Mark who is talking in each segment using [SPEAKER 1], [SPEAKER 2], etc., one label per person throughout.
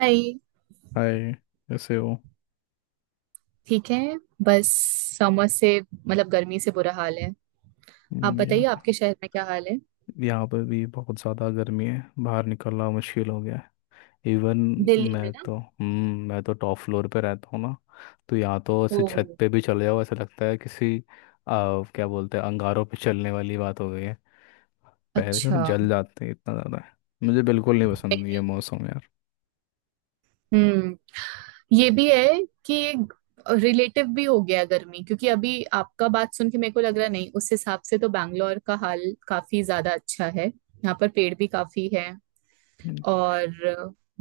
[SPEAKER 1] हाय।
[SPEAKER 2] Hi. कैसे हो?
[SPEAKER 1] ठीक है। बस समर से मतलब गर्मी से बुरा हाल है। आप
[SPEAKER 2] हम्म, यहाँ
[SPEAKER 1] बताइए,
[SPEAKER 2] पर
[SPEAKER 1] आपके शहर में क्या हाल है?
[SPEAKER 2] यहाँ पर भी बहुत ज़्यादा गर्मी है। बाहर निकलना मुश्किल हो गया है। इवन
[SPEAKER 1] दिल्ली में
[SPEAKER 2] मैं
[SPEAKER 1] ना।
[SPEAKER 2] तो हम्म मैं तो टॉप फ्लोर पे रहता हूँ ना। तो यहाँ तो
[SPEAKER 1] ओ।
[SPEAKER 2] ऐसे छत पे भी चले जाओ ऐसा लगता है किसी क्या बोलते हैं, अंगारों पे चलने वाली बात हो गई है। पैर तो
[SPEAKER 1] अच्छा।
[SPEAKER 2] जल जाते हैं, इतना ज़्यादा है। मुझे बिल्कुल नहीं
[SPEAKER 1] नहीं,
[SPEAKER 2] पसंद ये
[SPEAKER 1] नहीं।
[SPEAKER 2] मौसम यार।
[SPEAKER 1] हम्म। ये भी है कि एक रिलेटिव भी हो गया गर्मी, क्योंकि अभी आपका बात सुन के मेरे को लग रहा नहीं उस हिसाब से। तो बैंगलोर का हाल काफी ज्यादा अच्छा है, यहाँ पर पेड़ भी काफी है।
[SPEAKER 2] हम्म,
[SPEAKER 1] और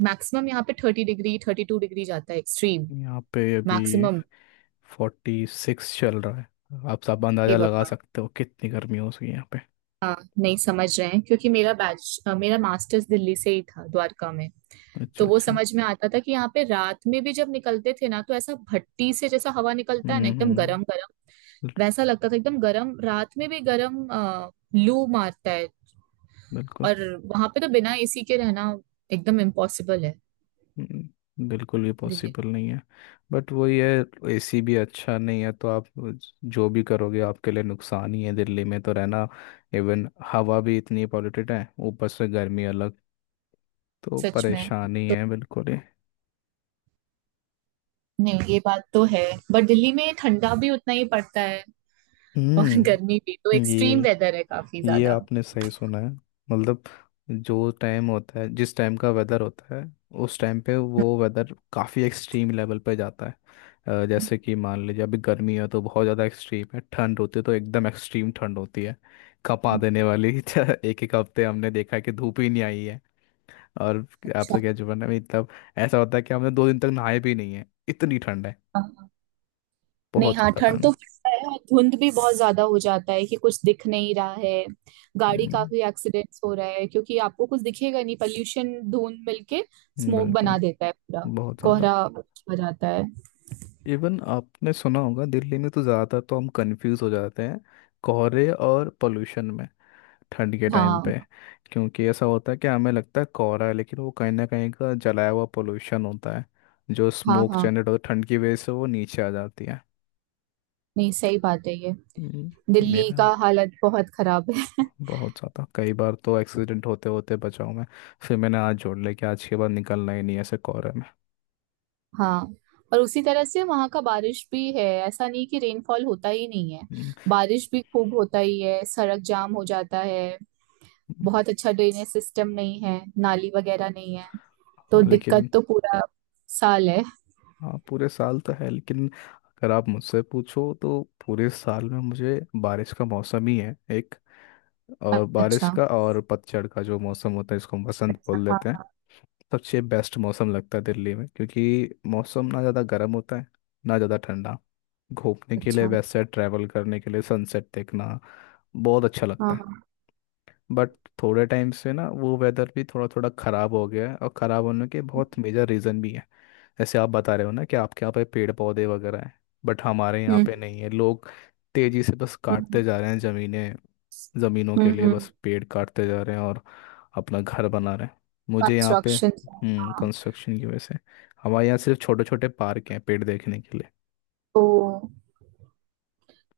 [SPEAKER 1] मैक्सिमम यहाँ पे 30 डिग्री 32 डिग्री जाता है, एक्सट्रीम
[SPEAKER 2] यहाँ पे अभी
[SPEAKER 1] मैक्सिमम।
[SPEAKER 2] 46 चल रहा है। आप सब
[SPEAKER 1] हे
[SPEAKER 2] अंदाज़ा लगा
[SPEAKER 1] भगवान।
[SPEAKER 2] सकते हो कितनी गर्मी हो सकी यहाँ पे।
[SPEAKER 1] हाँ, नहीं समझ रहे हैं क्योंकि मेरा बैच मेरा मास्टर्स दिल्ली से ही था, द्वारका में।
[SPEAKER 2] अच्छा
[SPEAKER 1] तो वो
[SPEAKER 2] अच्छा।
[SPEAKER 1] समझ में आता था कि यहाँ पे रात में भी जब निकलते थे ना, तो ऐसा भट्टी से जैसा हवा निकलता है ना, एकदम
[SPEAKER 2] हम्म।
[SPEAKER 1] गरम गरम।
[SPEAKER 2] बिल-
[SPEAKER 1] वैसा लगता था, एकदम गरम, रात में भी गरम लू मारता है।
[SPEAKER 2] बिल्कुल।
[SPEAKER 1] और वहां पे तो बिना एसी के रहना एकदम इम्पॉसिबल है।
[SPEAKER 2] बिल्कुल ये
[SPEAKER 1] दिल्ली।
[SPEAKER 2] पॉसिबल नहीं है। बट वही है, एसी भी अच्छा नहीं है तो आप जो भी करोगे आपके लिए नुकसान ही है। दिल्ली में तो रहना, इवन हवा भी इतनी पॉल्यूटेड है, ऊपर से गर्मी अलग। तो
[SPEAKER 1] सच में।
[SPEAKER 2] परेशानी है बिल्कुल ही।
[SPEAKER 1] नहीं, ये बात तो है, बट दिल्ली में ठंडा भी उतना ही पड़ता है। और
[SPEAKER 2] हम्म
[SPEAKER 1] गर्मी भी, तो एक्सट्रीम
[SPEAKER 2] ये
[SPEAKER 1] वेदर है काफी
[SPEAKER 2] ये
[SPEAKER 1] ज्यादा।
[SPEAKER 2] आपने सही सुना है। मतलब जो टाइम होता है, जिस टाइम का वेदर होता है, उस टाइम पे वो वेदर काफ़ी एक्सट्रीम लेवल पे जाता है।
[SPEAKER 1] हम्म।
[SPEAKER 2] जैसे कि मान लीजिए अभी गर्मी है तो बहुत ज़्यादा एक्सट्रीम है, ठंड होती है तो एकदम एक्सट्रीम ठंड होती है, कपा देने वाली। एक एक हफ्ते हमने देखा है कि धूप ही नहीं आई है। और
[SPEAKER 1] अच्छा
[SPEAKER 2] आपसे क्या जुबान है, मतलब ऐसा होता है कि हमने 2 दिन तक नहाए भी नहीं है, इतनी ठंड है।
[SPEAKER 1] हाँ। नहीं
[SPEAKER 2] बहुत
[SPEAKER 1] हाँ,
[SPEAKER 2] ज़्यादा
[SPEAKER 1] ठंड तो
[SPEAKER 2] ठंड।
[SPEAKER 1] पड़ता है और धुंध भी बहुत ज्यादा हो जाता है कि कुछ दिख नहीं रहा है। गाड़ी
[SPEAKER 2] हम्म,
[SPEAKER 1] काफी एक्सीडेंट्स हो रहा है, क्योंकि आपको कुछ दिखेगा नहीं, पॉल्यूशन धुंध मिलके स्मोक
[SPEAKER 2] बिल्कुल।
[SPEAKER 1] बना देता है पूरा।
[SPEAKER 2] बहुत ज़्यादा।
[SPEAKER 1] कोहरा हो जाता है।
[SPEAKER 2] इवन आपने सुना होगा, दिल्ली में तो ज़्यादा तो हम कंफ्यूज हो जाते हैं कोहरे और पोल्यूशन में, ठंड के टाइम पे।
[SPEAKER 1] हाँ
[SPEAKER 2] क्योंकि ऐसा होता है कि हमें लगता है कोहरा है, लेकिन वो कहीं ना कहीं का जलाया हुआ पोल्यूशन होता है। जो
[SPEAKER 1] हाँ।
[SPEAKER 2] स्मोक
[SPEAKER 1] हाँ,
[SPEAKER 2] जनरेट होता है ठंड की वजह से वो नीचे आ जाती है।
[SPEAKER 1] नहीं सही बात है ये,
[SPEAKER 2] हम्म,
[SPEAKER 1] दिल्ली
[SPEAKER 2] मेरा
[SPEAKER 1] का हालत बहुत खराब है।
[SPEAKER 2] बहुत ज़्यादा, कई बार तो एक्सीडेंट होते होते बचाऊँ मैं। फिर मैंने आज जोड़ लिया कि आज के बाद निकलना ही नहीं है ऐसे कोहरे में।
[SPEAKER 1] हाँ। और उसी तरह से वहाँ का बारिश भी है, ऐसा नहीं कि रेनफॉल होता ही नहीं है।
[SPEAKER 2] हम्म।
[SPEAKER 1] बारिश भी खूब होता ही है, सड़क जाम हो जाता है।
[SPEAKER 2] हम्म।
[SPEAKER 1] बहुत अच्छा ड्रेनेज सिस्टम नहीं है, नाली वगैरह नहीं है।
[SPEAKER 2] हाँ,
[SPEAKER 1] तो
[SPEAKER 2] लेकिन
[SPEAKER 1] दिक्कत तो पूरा साल है।
[SPEAKER 2] हाँ पूरे साल तो है लेकिन अगर आप मुझसे पूछो तो पूरे साल में मुझे बारिश का मौसम ही है एक। और बारिश
[SPEAKER 1] अच्छा।
[SPEAKER 2] का और पतझड़ का जो मौसम होता है इसको हम बसंत
[SPEAKER 1] अच्छा
[SPEAKER 2] बोल देते हैं।
[SPEAKER 1] हाँ।
[SPEAKER 2] सबसे बेस्ट मौसम लगता है दिल्ली में, क्योंकि मौसम ना ज़्यादा गर्म होता है ना ज़्यादा ठंडा। घूमने के लिए,
[SPEAKER 1] अच्छा।
[SPEAKER 2] वैसे ट्रैवल करने के लिए, सनसेट देखना बहुत अच्छा
[SPEAKER 1] हाँ
[SPEAKER 2] लगता है।
[SPEAKER 1] हाँ।
[SPEAKER 2] बट थोड़े टाइम से ना वो वेदर भी थोड़ा थोड़ा ख़राब हो गया है, और ख़राब होने के बहुत मेजर रीज़न भी है। जैसे आप बता रहे हो ना कि आपके यहाँ पे पेड़ पौधे वगैरह हैं, बट हमारे यहाँ
[SPEAKER 1] हम्म
[SPEAKER 2] पे नहीं है। लोग तेजी से बस
[SPEAKER 1] हम्म।
[SPEAKER 2] काटते जा रहे हैं जमीनें। जमीनों के लिए
[SPEAKER 1] हम्म।
[SPEAKER 2] बस पेड़ काटते जा रहे हैं और अपना घर बना रहे हैं। मुझे यहाँ पे
[SPEAKER 1] कंस्ट्रक्शन। हाँ।
[SPEAKER 2] कंस्ट्रक्शन की वजह से हमारे यहाँ सिर्फ छोटे छोटे पार्क हैं पेड़ देखने के लिए।
[SPEAKER 1] तो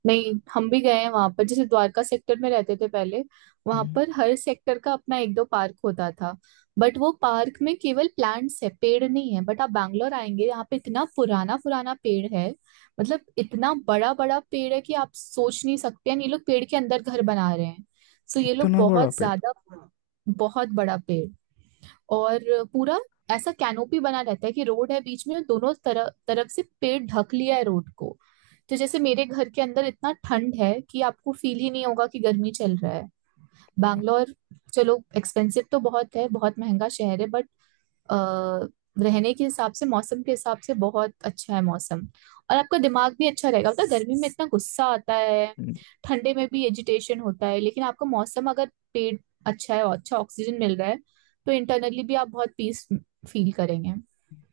[SPEAKER 1] नहीं, हम भी गए हैं वहां पर, जैसे द्वारका सेक्टर में रहते थे पहले। वहां
[SPEAKER 2] हम्म।
[SPEAKER 1] पर हर सेक्टर का अपना एक दो पार्क होता था। बट वो पार्क में केवल प्लांट्स है, पेड़ नहीं है। बट आप बैंगलोर आएंगे, यहाँ पे इतना पुराना पुराना पेड़ है। मतलब इतना बड़ा बड़ा पेड़ है कि आप सोच नहीं सकते हैं, ये लोग पेड़ के अंदर घर बना रहे हैं। सो ये लोग
[SPEAKER 2] इतना बड़ा
[SPEAKER 1] बहुत
[SPEAKER 2] पेड़?
[SPEAKER 1] ज्यादा, बहुत बड़ा पेड़। और पूरा ऐसा कैनोपी बना रहता है कि रोड है बीच में, दोनों तरफ तरफ से पेड़ ढक लिया है रोड को। तो जैसे मेरे घर के अंदर इतना ठंड है कि आपको फील ही नहीं होगा कि गर्मी चल रहा है।
[SPEAKER 2] अच्छा।
[SPEAKER 1] बैंगलोर, चलो एक्सपेंसिव तो बहुत है, बहुत महंगा शहर है, बट रहने के हिसाब से, मौसम के हिसाब से बहुत अच्छा है मौसम। और आपका दिमाग भी अच्छा रहेगा, पता है, गर्मी में इतना गुस्सा आता है।
[SPEAKER 2] हम्म,
[SPEAKER 1] ठंडे में भी एजिटेशन होता है, लेकिन आपका मौसम अगर पेट अच्छा है और अच्छा ऑक्सीजन मिल रहा है, तो इंटरनली भी आप बहुत पीस फील करेंगे।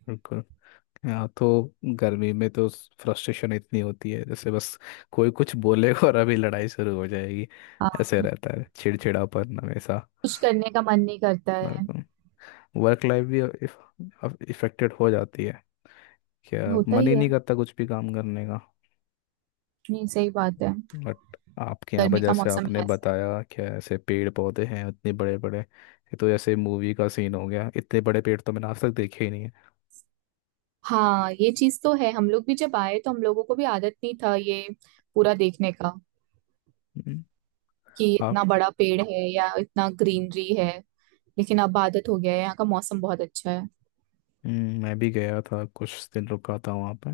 [SPEAKER 2] बिल्कुल। यहाँ तो गर्मी में तो फ्रस्ट्रेशन इतनी होती है, जैसे बस कोई कुछ बोलेगा और अभी लड़ाई शुरू हो जाएगी।
[SPEAKER 1] हाँ।
[SPEAKER 2] ऐसे रहता है चिड़चिड़ापन हमेशा।
[SPEAKER 1] कुछ करने का मन नहीं करता है।
[SPEAKER 2] मतलब वर्क लाइफ भी इफेक्टेड हो जाती है, क्या
[SPEAKER 1] होता
[SPEAKER 2] मन
[SPEAKER 1] ही
[SPEAKER 2] ही
[SPEAKER 1] है।
[SPEAKER 2] नहीं करता कुछ भी काम करने का।
[SPEAKER 1] नहीं, सही बात है।
[SPEAKER 2] बट आपके यहाँ पर
[SPEAKER 1] गर्मी का
[SPEAKER 2] जैसे
[SPEAKER 1] मौसम
[SPEAKER 2] आपने
[SPEAKER 1] है ऐसा।
[SPEAKER 2] बताया, क्या ऐसे पेड़ पौधे हैं इतने बड़े बड़े, ये तो जैसे मूवी का सीन हो गया। इतने बड़े पेड़ तो मैंने आज तक देखे ही नहीं है।
[SPEAKER 1] हाँ, ये चीज तो है। हम लोग भी जब आए तो हम लोगों को भी आदत नहीं था ये पूरा देखने का,
[SPEAKER 2] हम्म।
[SPEAKER 1] कि
[SPEAKER 2] आप।
[SPEAKER 1] इतना बड़ा पेड़ है या इतना ग्रीनरी है। लेकिन अब आदत हो गया है, यहाँ का मौसम बहुत अच्छा है।
[SPEAKER 2] मैं भी गया था, कुछ दिन रुका था वहाँ पे।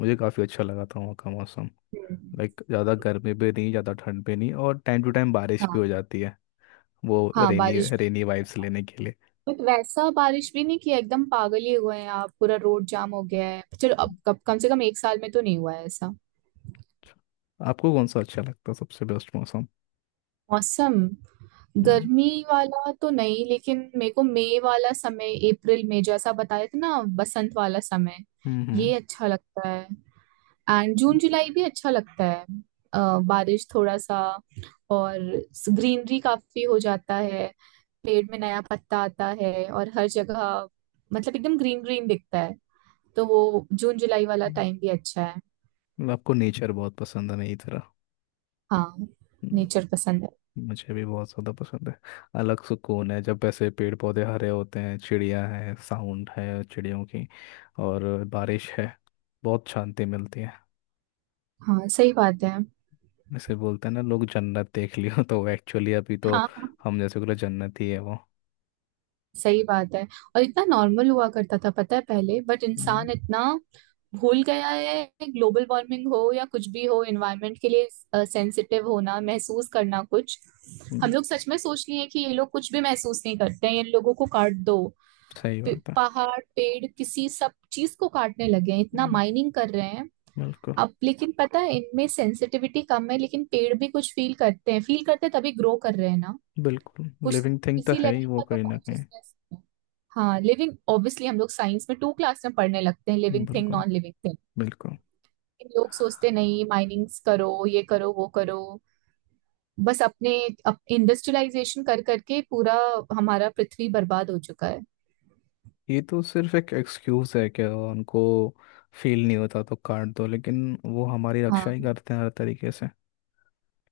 [SPEAKER 2] मुझे काफ़ी अच्छा लगा था वहाँ का मौसम।
[SPEAKER 1] हम्म।
[SPEAKER 2] लाइक ज़्यादा गर्मी भी नहीं, ज़्यादा ठंड भी नहीं, और टाइम टू टाइम बारिश भी
[SPEAKER 1] हाँ
[SPEAKER 2] हो जाती है वो
[SPEAKER 1] हाँ,
[SPEAKER 2] रेनी
[SPEAKER 1] बारिश भी,
[SPEAKER 2] रेनी वाइब्स लेने के लिए।
[SPEAKER 1] बट वैसा बारिश भी नहीं किया, एकदम पागल ही हुए हैं, आप पूरा रोड जाम हो गया है, चलो अब कब, कम से कम एक साल में तो नहीं हुआ है ऐसा।
[SPEAKER 2] आपको कौन सा अच्छा लगता है, सबसे बेस्ट मौसम?
[SPEAKER 1] मौसम,
[SPEAKER 2] हम्म।
[SPEAKER 1] गर्मी वाला तो नहीं, लेकिन मेरे को मई वाला समय, अप्रैल में जैसा बताया था ना बसंत वाला समय,
[SPEAKER 2] हम्म। हम्म।
[SPEAKER 1] ये अच्छा लगता है। एंड जून जुलाई भी अच्छा लगता है। बारिश थोड़ा सा और ग्रीनरी काफी हो जाता है, पेड़ में नया पत्ता आता है और हर जगह मतलब एकदम ग्रीन ग्रीन दिखता है। तो वो जून जुलाई वाला
[SPEAKER 2] हम्म।
[SPEAKER 1] टाइम भी अच्छा है।
[SPEAKER 2] मतलब आपको नेचर बहुत पसंद है मेरी तरह?
[SPEAKER 1] हाँ, नेचर
[SPEAKER 2] हम्म,
[SPEAKER 1] पसंद है।
[SPEAKER 2] मुझे भी बहुत ज़्यादा पसंद है। अलग सुकून है जब ऐसे पेड़ पौधे हरे होते हैं, चिड़िया है, साउंड है चिड़ियों की, और बारिश है। बहुत शांति मिलती है।
[SPEAKER 1] हाँ, सही बात है।
[SPEAKER 2] जैसे बोलते हैं ना लोग, जन्नत देख लियो। तो एक्चुअली अभी तो
[SPEAKER 1] हाँ,
[SPEAKER 2] हम जैसे बोले जन्नत ही है वो।
[SPEAKER 1] सही बात है, और इतना नॉर्मल हुआ करता था पता है पहले, बट
[SPEAKER 2] हम्म।
[SPEAKER 1] इंसान इतना भूल गया है। ग्लोबल वार्मिंग हो या कुछ भी हो, एनवायरनमेंट के लिए सेंसिटिव होना, महसूस करना कुछ, हम
[SPEAKER 2] हम्म,
[SPEAKER 1] लोग सच में सोच लिए हैं कि ये लोग कुछ भी महसूस नहीं करते हैं, इन लोगों को काट दो।
[SPEAKER 2] सही बात है।
[SPEAKER 1] पहाड़ पेड़ किसी सब चीज को काटने लगे हैं, इतना
[SPEAKER 2] हम्म,
[SPEAKER 1] माइनिंग कर रहे हैं।
[SPEAKER 2] बिल्कुल।
[SPEAKER 1] अब लेकिन पता है, इनमें सेंसिटिविटी कम है, लेकिन पेड़ भी कुछ फील करते हैं, फील करते हैं तभी ग्रो कर रहे हैं ना।
[SPEAKER 2] बिल्कुल
[SPEAKER 1] कुछ
[SPEAKER 2] लिविंग थिंग तो
[SPEAKER 1] इसी
[SPEAKER 2] है
[SPEAKER 1] लेवल
[SPEAKER 2] ही वो
[SPEAKER 1] का तो
[SPEAKER 2] कहीं ना कहीं।
[SPEAKER 1] कॉन्शियसनेस। हाँ, लिविंग ऑब्वियसली, हम लोग साइंस में टू क्लास में पढ़ने लगते हैं, लिविंग थिंग
[SPEAKER 2] बिल्कुल।
[SPEAKER 1] Non living thing.
[SPEAKER 2] बिल्कुल।
[SPEAKER 1] लोग सोचते नहीं, माइनिंग्स करो, ये करो, वो करो, बस अपने इंडस्ट्रियलाइजेशन कर करके पूरा हमारा पृथ्वी बर्बाद हो चुका है।
[SPEAKER 2] ये तो सिर्फ एक एक्सक्यूज है कि उनको फील नहीं होता तो काट दो, लेकिन वो हमारी रक्षा ही
[SPEAKER 1] हाँ,
[SPEAKER 2] करते हैं हर तरीके से।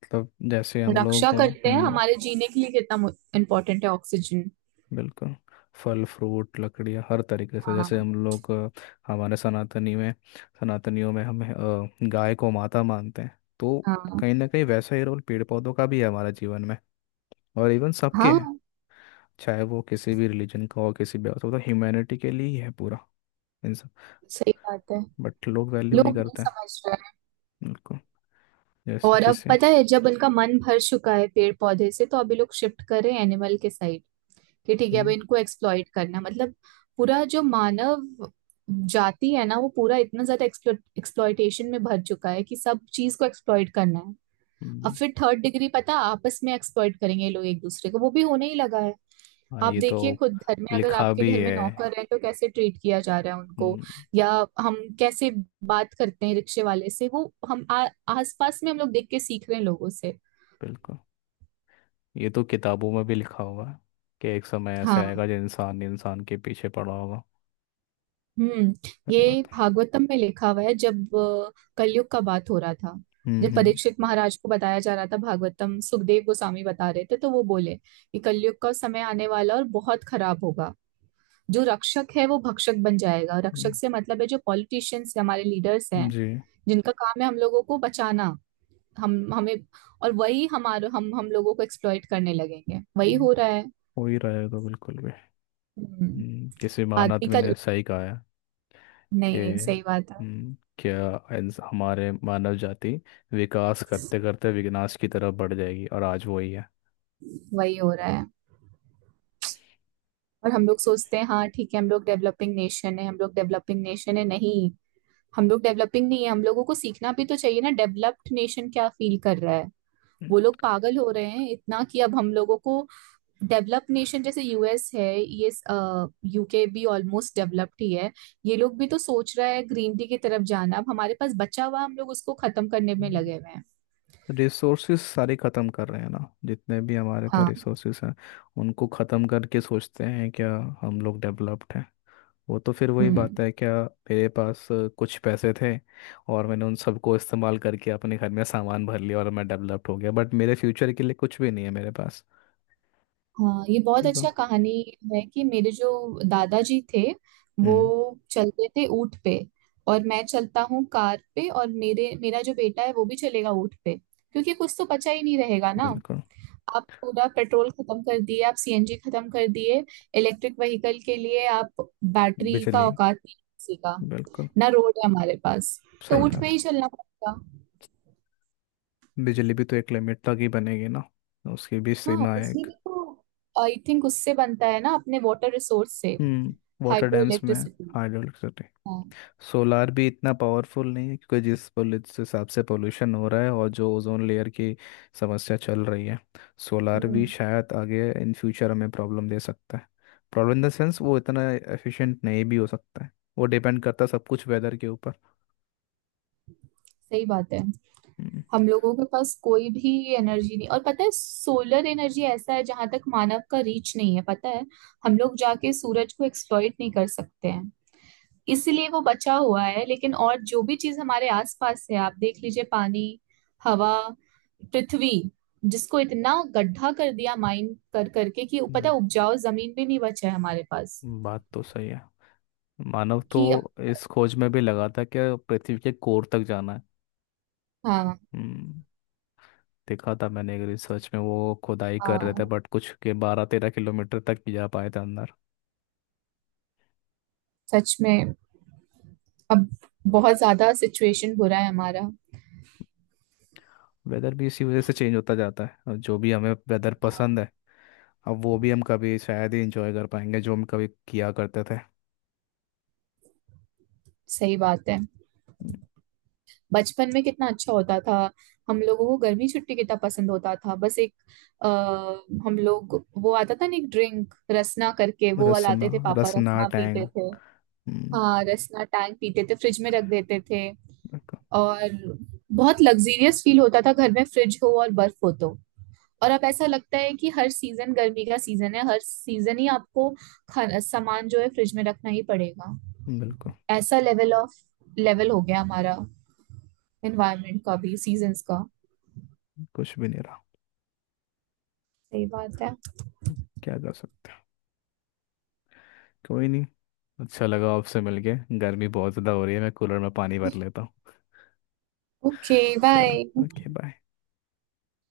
[SPEAKER 2] मतलब जैसे हम
[SPEAKER 1] रक्षा
[SPEAKER 2] लोग
[SPEAKER 1] करते हैं, हमारे जीने के लिए कितना इम्पोर्टेंट है ऑक्सीजन।
[SPEAKER 2] बिल्कुल। फल फ्रूट लकड़ियाँ हर तरीके से। जैसे
[SPEAKER 1] हाँ
[SPEAKER 2] हम लोग हमारे सनातनी में सनातनियों में हम गाय को माता मानते हैं, तो
[SPEAKER 1] हाँ।
[SPEAKER 2] कहीं ना कहीं वैसा ही रोल पेड़ पौधों का भी है हमारे जीवन में। और इवन सबके हैं,
[SPEAKER 1] हाँ,
[SPEAKER 2] चाहे वो किसी भी रिलीजन का हो, किसी भी। तो ह्यूमैनिटी के लिए ही है पूरा इन सब।
[SPEAKER 1] सही बात है।
[SPEAKER 2] बट लोग वैल्यू नहीं
[SPEAKER 1] लोग नहीं
[SPEAKER 2] करते हैं।
[SPEAKER 1] समझ रहे हैं।
[SPEAKER 2] बिल्कुल। जैसे
[SPEAKER 1] और अब
[SPEAKER 2] किसे।
[SPEAKER 1] पता है, जब उनका मन भर चुका है पेड़ पौधे से, तो अभी लोग शिफ्ट कर रहे हैं एनिमल के साइड, कि ठीक है अब
[SPEAKER 2] हम्म।
[SPEAKER 1] इनको एक्सप्लॉइट करना है। मतलब पूरा जो मानव जाति है ना, वो पूरा इतना ज्यादा एक्सप्लॉइटेशन में भर चुका है कि सब चीज को एक्सप्लॉइट करना है। अब
[SPEAKER 2] हम्म,
[SPEAKER 1] फिर थर्ड डिग्री, पता, आपस में एक्सप्लॉइट करेंगे ये लोग एक दूसरे को, वो भी होने ही लगा है।
[SPEAKER 2] हाँ
[SPEAKER 1] आप
[SPEAKER 2] ये तो
[SPEAKER 1] देखिए, खुद घर में, अगर
[SPEAKER 2] लिखा
[SPEAKER 1] आपके
[SPEAKER 2] भी
[SPEAKER 1] घर में
[SPEAKER 2] है।
[SPEAKER 1] नौकर है तो कैसे ट्रीट किया जा रहा है उनको।
[SPEAKER 2] हम्म,
[SPEAKER 1] या हम कैसे बात करते हैं रिक्शे वाले से, वो हम आस पास में हम लोग देख के सीख रहे हैं लोगों से।
[SPEAKER 2] बिल्कुल ये तो किताबों में भी लिखा होगा, कि एक समय ऐसे
[SPEAKER 1] हाँ।
[SPEAKER 2] आएगा जो इंसान इंसान के पीछे पड़ा होगा।
[SPEAKER 1] हम्म।
[SPEAKER 2] सही
[SPEAKER 1] ये
[SPEAKER 2] बात है।
[SPEAKER 1] भागवतम में लिखा हुआ है, जब कलयुग का बात हो रहा था,
[SPEAKER 2] हम्म।
[SPEAKER 1] जब
[SPEAKER 2] हम्म।
[SPEAKER 1] परीक्षित महाराज को बताया जा रहा था भागवतम, सुखदेव गोस्वामी बता रहे थे, तो वो बोले कि कलयुग का समय आने वाला और बहुत खराब होगा, जो रक्षक है वो भक्षक बन जाएगा। रक्षक
[SPEAKER 2] हम्म,
[SPEAKER 1] से मतलब है जो पॉलिटिशियंस, हमारे लीडर्स हैं,
[SPEAKER 2] जी।
[SPEAKER 1] जिनका काम है हम लोगों को बचाना, हम हमें, और वही हमारे हम लोगों को एक्सप्लॉइट करने लगेंगे, वही
[SPEAKER 2] हम्म,
[SPEAKER 1] हो रहा है।
[SPEAKER 2] हो ही रहा है तो, बिल्कुल भी।
[SPEAKER 1] हम्म,
[SPEAKER 2] किसी महान
[SPEAKER 1] आदमी का।
[SPEAKER 2] ने सही कहा है कि,
[SPEAKER 1] नहीं नहीं, सही बात है।
[SPEAKER 2] क्या हमारे मानव जाति विकास करते करते विनाश की तरफ बढ़ जाएगी, और आज वही है।
[SPEAKER 1] वही हो रहा है। और हम लोग सोचते हैं हाँ ठीक है, हम लोग डेवलपिंग नेशन है, हम लोग डेवलपिंग नेशन है। नहीं, हम लोग डेवलपिंग नहीं है, हम लोगों को सीखना भी तो चाहिए ना डेवलप्ड नेशन क्या फील कर रहा है। वो लोग पागल हो रहे हैं इतना, कि अब हम लोगों को डेवलप नेशन जैसे यूएस है ये, यूके भी ऑलमोस्ट डेवलप्ड ही है, ये लोग भी तो सोच रहा है ग्रीन टी की तरफ जाना। अब हमारे पास बचा हुआ, हम लोग उसको खत्म करने में
[SPEAKER 2] हम्म,
[SPEAKER 1] लगे हुए हैं।
[SPEAKER 2] रिसोर्सेज सारे ख़त्म कर रहे हैं ना। जितने भी हमारे पास
[SPEAKER 1] हाँ।
[SPEAKER 2] रिसोर्सेज हैं उनको ख़त्म करके सोचते हैं क्या हम लोग डेवलप्ड हैं? वो तो फिर वही
[SPEAKER 1] हम्म।
[SPEAKER 2] बात है क्या, मेरे पास कुछ पैसे थे और मैंने उन सबको इस्तेमाल करके अपने घर में सामान भर लिया और मैं डेवलप्ड हो गया, बट मेरे फ्यूचर के लिए कुछ भी नहीं है मेरे पास।
[SPEAKER 1] हाँ, ये बहुत
[SPEAKER 2] तो
[SPEAKER 1] अच्छा कहानी है, कि मेरे जो दादाजी थे, वो
[SPEAKER 2] हम्म
[SPEAKER 1] चलते थे ऊँट पे, और मैं चलता हूँ कार पे, और मेरे मेरा जो बेटा है वो भी चलेगा ऊँट पे, क्योंकि कुछ तो बचा ही नहीं रहेगा ना।
[SPEAKER 2] बिल्कुल।
[SPEAKER 1] आप पूरा पेट्रोल खत्म कर दिए, आप सीएनजी खत्म कर दिए। इलेक्ट्रिक व्हीकल के लिए आप, बैटरी का
[SPEAKER 2] बिजली।
[SPEAKER 1] औकात नहीं है किसी का।
[SPEAKER 2] बिल्कुल।
[SPEAKER 1] ना रोड है हमारे पास, तो
[SPEAKER 2] सही
[SPEAKER 1] ऊँट पे
[SPEAKER 2] बात
[SPEAKER 1] ही चलना पड़ेगा।
[SPEAKER 2] है। बिजली भी तो एक लिमिट तक ही बनेगी ना, उसकी भी
[SPEAKER 1] हाँ,
[SPEAKER 2] सीमा है
[SPEAKER 1] बिजली
[SPEAKER 2] एक।
[SPEAKER 1] भी तो, आई थिंक उससे बनता है ना अपने वाटर रिसोर्स से,
[SPEAKER 2] वाटर
[SPEAKER 1] हाइड्रो
[SPEAKER 2] डैम्स में।
[SPEAKER 1] इलेक्ट्रिसिटी।
[SPEAKER 2] हाइड्रोइलेक्ट्रिसिटी। सोलार भी इतना पावरफुल नहीं है, क्योंकि जिस जिस हिसाब से पोल्यूशन हो रहा है और जो ओजोन लेयर की समस्या चल रही है, सोलार भी
[SPEAKER 1] हम्म।
[SPEAKER 2] शायद आगे इन फ्यूचर हमें प्रॉब्लम दे सकता है। प्रॉब्लम इन द सेंस वो इतना एफिशिएंट नहीं भी हो सकता है, वो डिपेंड करता है सब कुछ वेदर के ऊपर।
[SPEAKER 1] सही बात है,
[SPEAKER 2] हम्म।
[SPEAKER 1] हम लोगों के पास कोई भी एनर्जी नहीं। और पता है, सोलर एनर्जी ऐसा है जहां तक मानव का रीच नहीं है, पता है, हम लोग जाके सूरज को एक्सप्लॉइट नहीं कर सकते हैं, इसलिए वो बचा हुआ है। लेकिन और जो भी चीज हमारे आसपास है, आप देख लीजिए, पानी, हवा, पृथ्वी, जिसको इतना गड्ढा कर दिया माइन कर करके, कि पता
[SPEAKER 2] हम्म,
[SPEAKER 1] है उपजाऊ जमीन भी नहीं बचा है हमारे पास
[SPEAKER 2] बात तो सही है। मानव तो
[SPEAKER 1] कि अब।
[SPEAKER 2] इस खोज में भी लगा था कि पृथ्वी के कोर तक जाना है।
[SPEAKER 1] हाँ
[SPEAKER 2] हम्म, देखा था मैंने एक रिसर्च में, वो खुदाई कर रहे थे
[SPEAKER 1] हाँ,
[SPEAKER 2] बट कुछ के 12-13 किलोमीटर तक भी जा पाए थे अंदर।
[SPEAKER 1] सच में। अब बहुत ज्यादा सिचुएशन बुरा है हमारा।
[SPEAKER 2] वेदर भी इसी वजह से चेंज होता जाता है, और जो भी हमें वेदर पसंद है अब वो भी हम कभी शायद ही इंजॉय कर पाएंगे जो हम कभी किया करते थे।
[SPEAKER 1] सही बात है।
[SPEAKER 2] हम्म।
[SPEAKER 1] बचपन में कितना अच्छा होता था, हम लोगों को गर्मी छुट्टी कितना पसंद होता था। बस एक आ, हम लोग, वो आता था ना, एक ड्रिंक रसना करके, वो वाला
[SPEAKER 2] रसना।
[SPEAKER 1] आते थे, पापा
[SPEAKER 2] रसना
[SPEAKER 1] रसना
[SPEAKER 2] टैंग।
[SPEAKER 1] पीते थे।
[SPEAKER 2] हम्म,
[SPEAKER 1] हाँ, रसना टैंक पीते थे, फ्रिज में रख देते थे।
[SPEAKER 2] बिल्कुल।
[SPEAKER 1] और बहुत लग्जीरियस फील होता था, घर में फ्रिज हो और बर्फ हो तो। और अब ऐसा लगता है कि हर सीजन गर्मी का सीजन है, हर सीजन ही आपको खाना सामान जो है फ्रिज में रखना ही पड़ेगा।
[SPEAKER 2] बिल्कुल,
[SPEAKER 1] ऐसा लेवल हो गया हमारा, एनवायरनमेंट का भी, सीजन्स का।
[SPEAKER 2] कुछ भी नहीं रहा।
[SPEAKER 1] सही बात है।
[SPEAKER 2] हम्म, क्या कर सकते हैं, कोई नहीं। अच्छा लगा आपसे मिलके। गर्मी बहुत ज़्यादा हो रही है, मैं कूलर में पानी भर लेता हूँ।
[SPEAKER 1] ओके
[SPEAKER 2] चलो,
[SPEAKER 1] बाय।
[SPEAKER 2] Okay bye.